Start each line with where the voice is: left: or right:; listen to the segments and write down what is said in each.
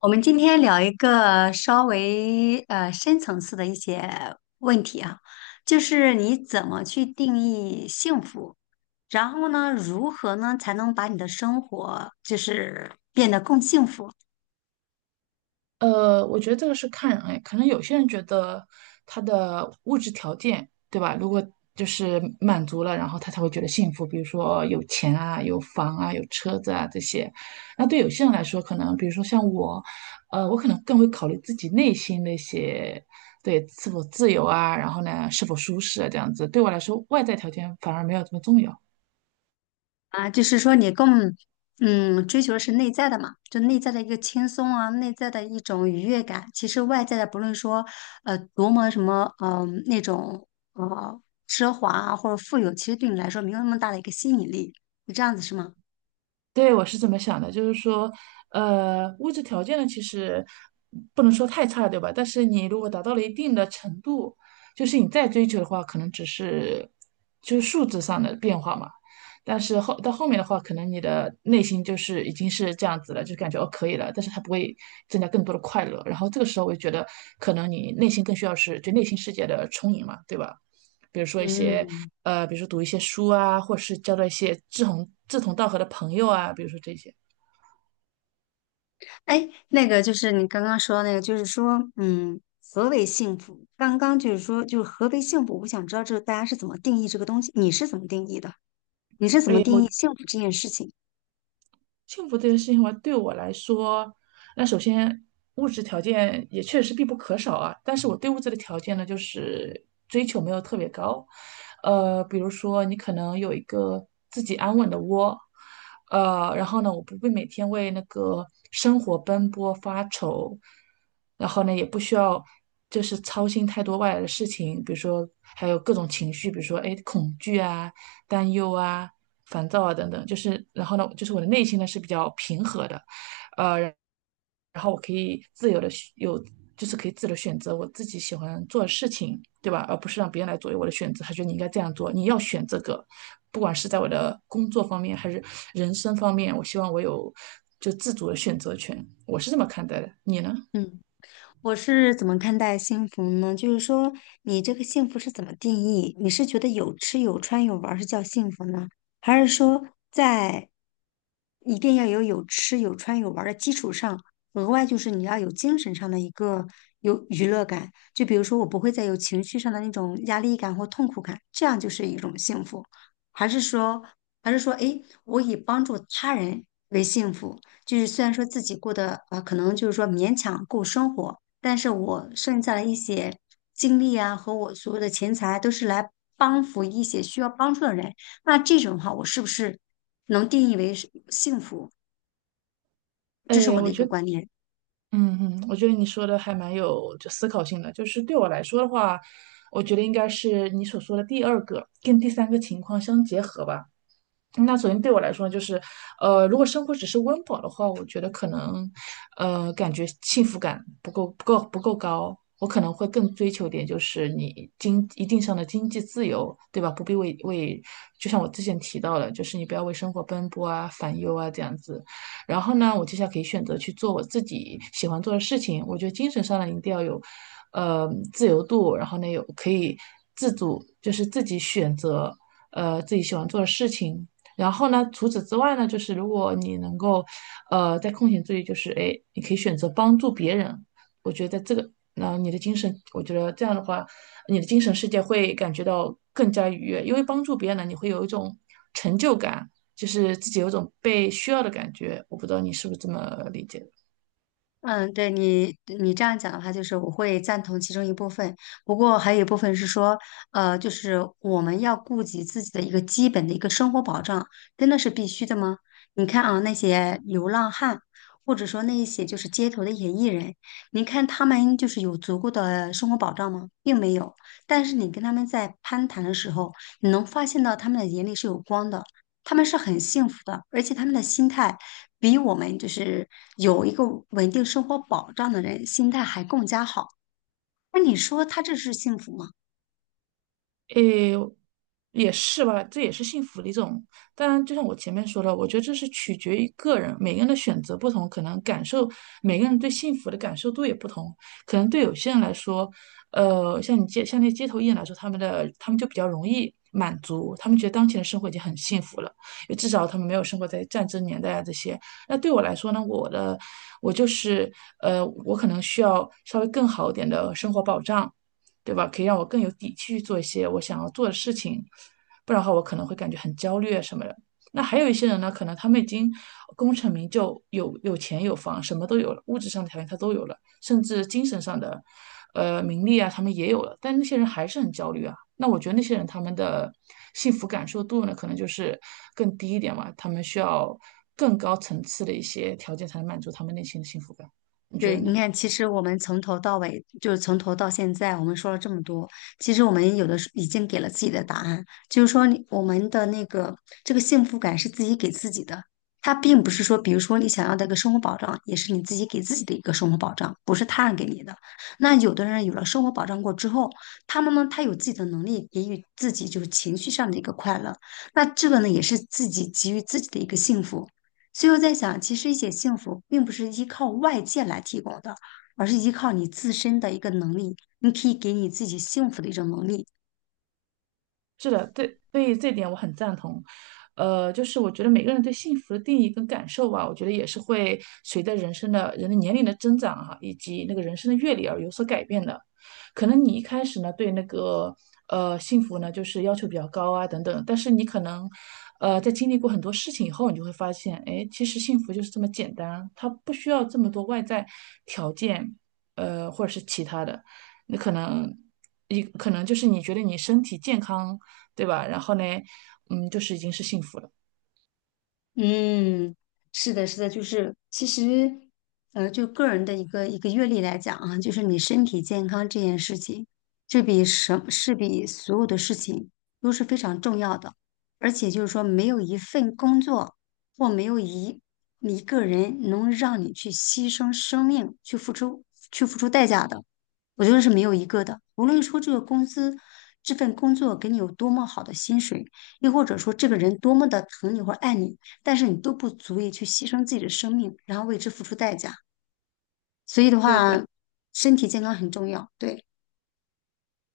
left: 我们今天聊一个稍微深层次的一些问题啊，就是你怎么去定义幸福，然后呢，如何呢才能把你的生活就是变得更幸福？
right: 我觉得这个是看人哎，可能有些人觉得他的物质条件，对吧？如果就是满足了，然后他才会觉得幸福，比如说有钱啊、有房啊、有车子啊这些。那对有些人来说，可能比如说像我，我可能更会考虑自己内心那些，对，是否自由啊，然后呢，是否舒适啊这样子。对我来说，外在条件反而没有这么重要。
left: 啊，就是说你更追求的是内在的嘛，就内在的一个轻松啊，内在的一种愉悦感。其实外在的，不论说多么什么那种呃奢华啊或者富有，其实对你来说没有那么大的一个吸引力。是这样子是吗？
right: 对，我是这么想的，就是说，物质条件呢，其实不能说太差，对吧？但是你如果达到了一定的程度，就是你再追求的话，可能只是就是数字上的变化嘛。但是到后面的话，可能你的内心就是已经是这样子了，就感觉哦可以了，但是它不会增加更多的快乐。然后这个时候，我就觉得可能你内心更需要是对内心世界的充盈嘛，对吧？比如说一些
left: 嗯。
right: 比如说读一些书啊，或者是交到一些志同道合的朋友啊，比如说这些。
left: 哎，那个就是你刚刚说的那个，就是说何为幸福？刚刚就是何为幸福？我想知道这大家是怎么定义这个东西，你是怎么定义的？你是怎么定义幸福这件事情？
right: 幸福这件事情话，对我来说，那首先物质条件也确实必不可少啊。但是我对物质的条件呢，就是追求没有特别高。比如说你可能有一个自己安稳的窝，然后呢，我不会每天为那个生活奔波发愁，然后呢，也不需要就是操心太多外来的事情，比如说还有各种情绪，比如说哎恐惧啊。担忧啊、烦躁啊等等，就是然后呢，就是我的内心呢是比较平和的，呃，然后我可以自由的有，就是可以自由的选择我自己喜欢做的事情，对吧？而不是让别人来左右我的选择。他觉得你应该这样做，你要选这个，不管是在我的工作方面还是人生方面，我希望我有就自主的选择权。我是这么看待的，你呢？
left: 嗯。我是怎么看待幸福呢？就是说，你这个幸福是怎么定义？你是觉得有吃有穿有玩儿是叫幸福呢，还是说在一定要有有吃有穿有玩儿的基础上，额外就是你要有精神上的一个有娱乐感？就比如说，我不会再有情绪上的那种压力感或痛苦感，这样就是一种幸福，还是说，还是说，诶，我以帮助他人为幸福？就是虽然说自己过得啊，可能就是说勉强够生活，但是我剩下的一些精力啊和我所有的钱财都是来帮扶一些需要帮助的人，那这种的话，我是不是能定义为是幸福？这是
right: 哎，
left: 我的
right: 我
left: 一
right: 觉
left: 个
right: 得
left: 观念。
right: 嗯嗯，我觉得你说的还蛮有就思考性的。就是对我来说的话，我觉得应该是你所说的第二个跟第三个情况相结合吧。那首先对我来说呢就是，如果生活只是温饱的话，我觉得可能，感觉幸福感不够高。我可能会更追求点，就是你经一定上的经济自由，对吧？不必为，就像我之前提到的，就是你不要为生活奔波啊、烦忧啊这样子。然后呢，我接下来可以选择去做我自己喜欢做的事情。我觉得精神上呢，一定要有，自由度，然后呢，有可以自主，就是自己选择，自己喜欢做的事情。然后呢，除此之外呢，就是如果你能够，在空闲之余，就是哎，你可以选择帮助别人。我觉得这个，你的精神，我觉得这样的话，你的精神世界会感觉到更加愉悦，因为帮助别人呢，你会有一种成就感，就是自己有一种被需要的感觉。我不知道你是不是这么理解的。
left: 嗯，对你这样讲的话，就是我会赞同其中一部分，不过还有一部分是说，就是我们要顾及自己的一个基本的一个生活保障，真的是必须的吗？你看啊，那些流浪汉，或者说那一些就是街头的演艺人，你看他们就是有足够的生活保障吗？并没有。但是你跟他们在攀谈的时候，你能发现到他们的眼里是有光的，他们是很幸福的，而且他们的心态，比我们就是有一个稳定生活保障的人心态还更加好。那你说他这是幸福吗？
right: 诶，也是吧，这也是幸福的一种。当然，就像我前面说的，我觉得这是取决于个人，每个人的选择不同，可能感受，每个人对幸福的感受度也不同。可能对有些人来说，像那些街头艺人来说，他们就比较容易满足，他们觉得当前的生活已经很幸福了，也至少他们没有生活在战争年代啊这些。那对我来说呢，我就是我可能需要稍微更好一点的生活保障。对吧？可以让我更有底气去做一些我想要做的事情，不然的话我可能会感觉很焦虑啊什么的。那还有一些人呢，可能他们已经功成名就，有钱有房，什么都有了，物质上的条件他都有了，甚至精神上的，名利啊，他们也有了，但那些人还是很焦虑啊。那我觉得那些人他们的幸福感受度呢，可能就是更低一点嘛，他们需要更高层次的一些条件才能满足他们内心的幸福感。你觉
left: 对，
right: 得
left: 你
right: 呢？
left: 看，其实我们从头到尾，就是从头到现在，我们说了这么多，其实我们有的时候已经给了自己的答案，就是说你我们的那个这个幸福感是自己给自己的，它并不是说，比如说你想要的一个生活保障，也是你自己给自己的一个生活保障，不是他人给你的。那有的人有了生活保障过之后，他们呢，他有自己的能力给予自己就是情绪上的一个快乐，那这个呢，也是自己给予自己的一个幸福。所以我在想，其实一些幸福并不是依靠外界来提供的，而是依靠你自身的一个能力，你可以给你自己幸福的一种能力。
right: 是的，对，对于这点我很赞同。就是我觉得每个人对幸福的定义跟感受吧，我觉得也是会随着人的年龄的增长哈、以及那个人生的阅历而有所改变的。可能你一开始呢对那个幸福呢就是要求比较高啊等等，但是你可能在经历过很多事情以后，你就会发现，哎，其实幸福就是这么简单，它不需要这么多外在条件，或者是其他的。那可能你可能就是你觉得你身体健康对吧？然后呢，嗯，就是已经是幸福了。
left: 嗯，是的，是的，就是其实，就个人的一个阅历来讲啊，就是你身体健康这件事情，这是比所有的事情都是非常重要的，而且就是说，没有一份工作或没有一个人能让你去牺牲生命去付出代价的，我觉得是没有一个的。无论说这个公司这份工作给你有多么好的薪水。又或者说这个人多么的疼你或者爱你，但是你都不足以去牺牲自己的生命，然后为之付出代价。所以的
right: 对对，
left: 话，身体健康很重要。对。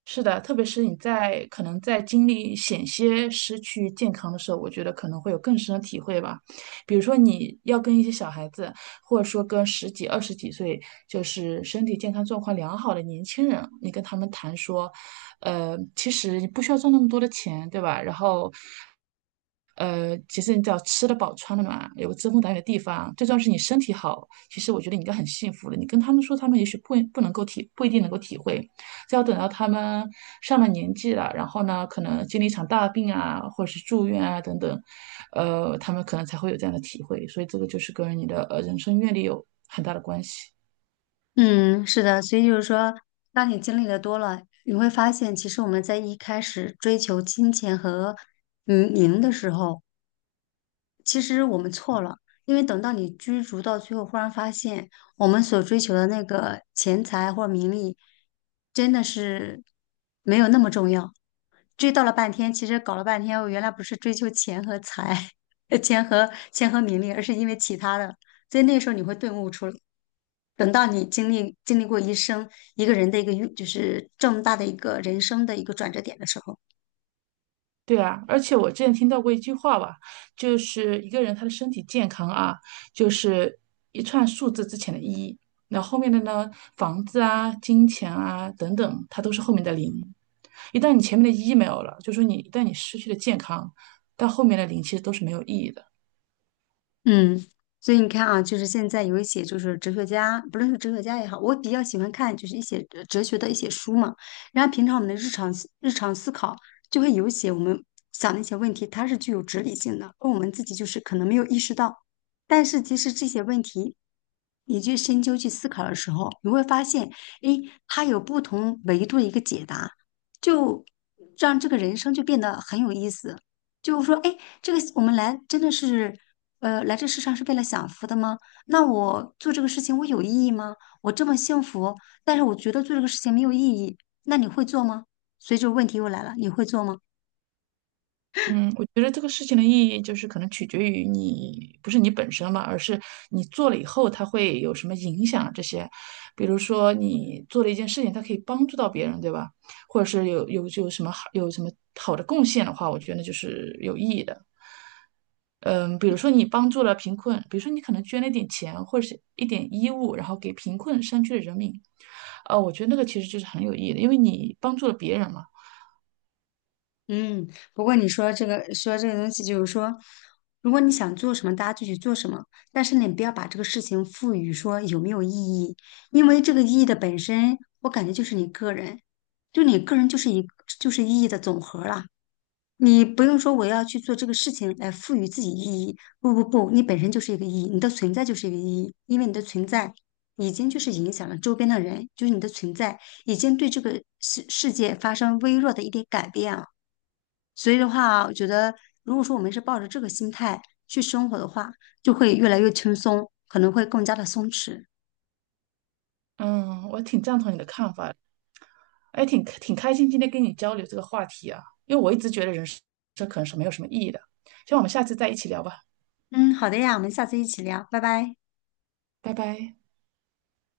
right: 是的，特别是可能在经历险些失去健康的时候，我觉得可能会有更深的体会吧。比如说你要跟一些小孩子，或者说跟十几、二十几岁，就是身体健康状况良好的年轻人，你跟他们谈说，其实你不需要赚那么多的钱，对吧？然后其实你只要吃得饱、穿得暖，有个遮风挡雨的地方，最重要是你身体好。其实我觉得你应该很幸福的。你跟他们说，他们也许不一定能够体会。这要等到他们上了年纪了，然后呢，可能经历一场大病啊，或者是住院啊等等，他们可能才会有这样的体会。所以这个就是跟你的人生阅历有很大的关系。
left: 嗯，是的。所以就是说，当你经历的多了，你会发现，其实我们在一开始追求金钱和名的时候，其实我们错了。因为等到你追逐到最后，忽然发现我们所追求的那个钱财或者名利，真的是没有那么重要。追到了半天，其实搞了半天，我原来不是追求钱和财，钱和名利，而是因为其他的。所以那时候你会顿悟出来。等到你经历过一生一个人的一个运，就是这么大的一个人生的一个转折点的时候。
right: 对啊，而且我之前听到过一句话吧，就是一个人他的身体健康啊，就是一串数字之前的一，那后面的呢，房子啊、金钱啊等等，它都是后面的零。一旦你前面的一没有了，就说你一旦你失去了健康，到后面的零其实都是没有意义的。
left: 嗯，所以你看啊，就是现在有一些就是哲学家，不论是哲学家也好，我比较喜欢看就是一些哲学的一些书嘛。然后平常我们的日常思考就会有一些我们想的一些问题，它是具有哲理性的，而我们自己就是可能没有意识到。但是其实这些问题，你去深究去思考的时候，你会发现，诶，它有不同维度的一个解答，就让这个人生就变得很有意思。就是说，哎，这个我们来真的是，来这世上是为了享福的吗？那我做这个事情我有意义吗？我这么幸福，但是我觉得做这个事情没有意义，那你会做吗？所以这个问题又来了，你会做吗？
right: 嗯，我觉得这个事情的意义就是可能取决于你，不是你本身嘛，而是你做了以后它会有什么影响啊这些。比如说你做了一件事情，它可以帮助到别人，对吧？或者是有什么好的贡献的话，我觉得就是有意义的。嗯，比如说你帮助了贫困，比如说你可能捐了一点钱或者是一点衣物，然后给贫困山区的人民，我觉得那个其实就是很有意义的，因为你帮助了别人嘛。
left: 嗯，不过你说这个东西，就是说，如果你想做什么，大家就去做什么，但是你不要把这个事情赋予说有没有意义，因为这个意义的本身，我感觉就是你个人，就你个人就是一就是意义的总和了。你不用说我要去做这个事情来赋予自己意义，不不不，你本身就是一个意义，你的存在就是一个意义，因为你的存在已经就是影响了周边的人，就是你的存在已经对这个世界发生微弱的一点改变了。所以的话，我觉得如果说我们是抱着这个心态去生活的话，就会越来越轻松，可能会更加的松弛。
right: 嗯，我挺赞同你的看法。哎，挺开心今天跟你交流这个话题啊，因为我一直觉得人生这可能是没有什么意义的。希望我们下次再一起聊吧，
left: 嗯，好的呀，我们下次一起聊，拜拜。
right: 拜拜。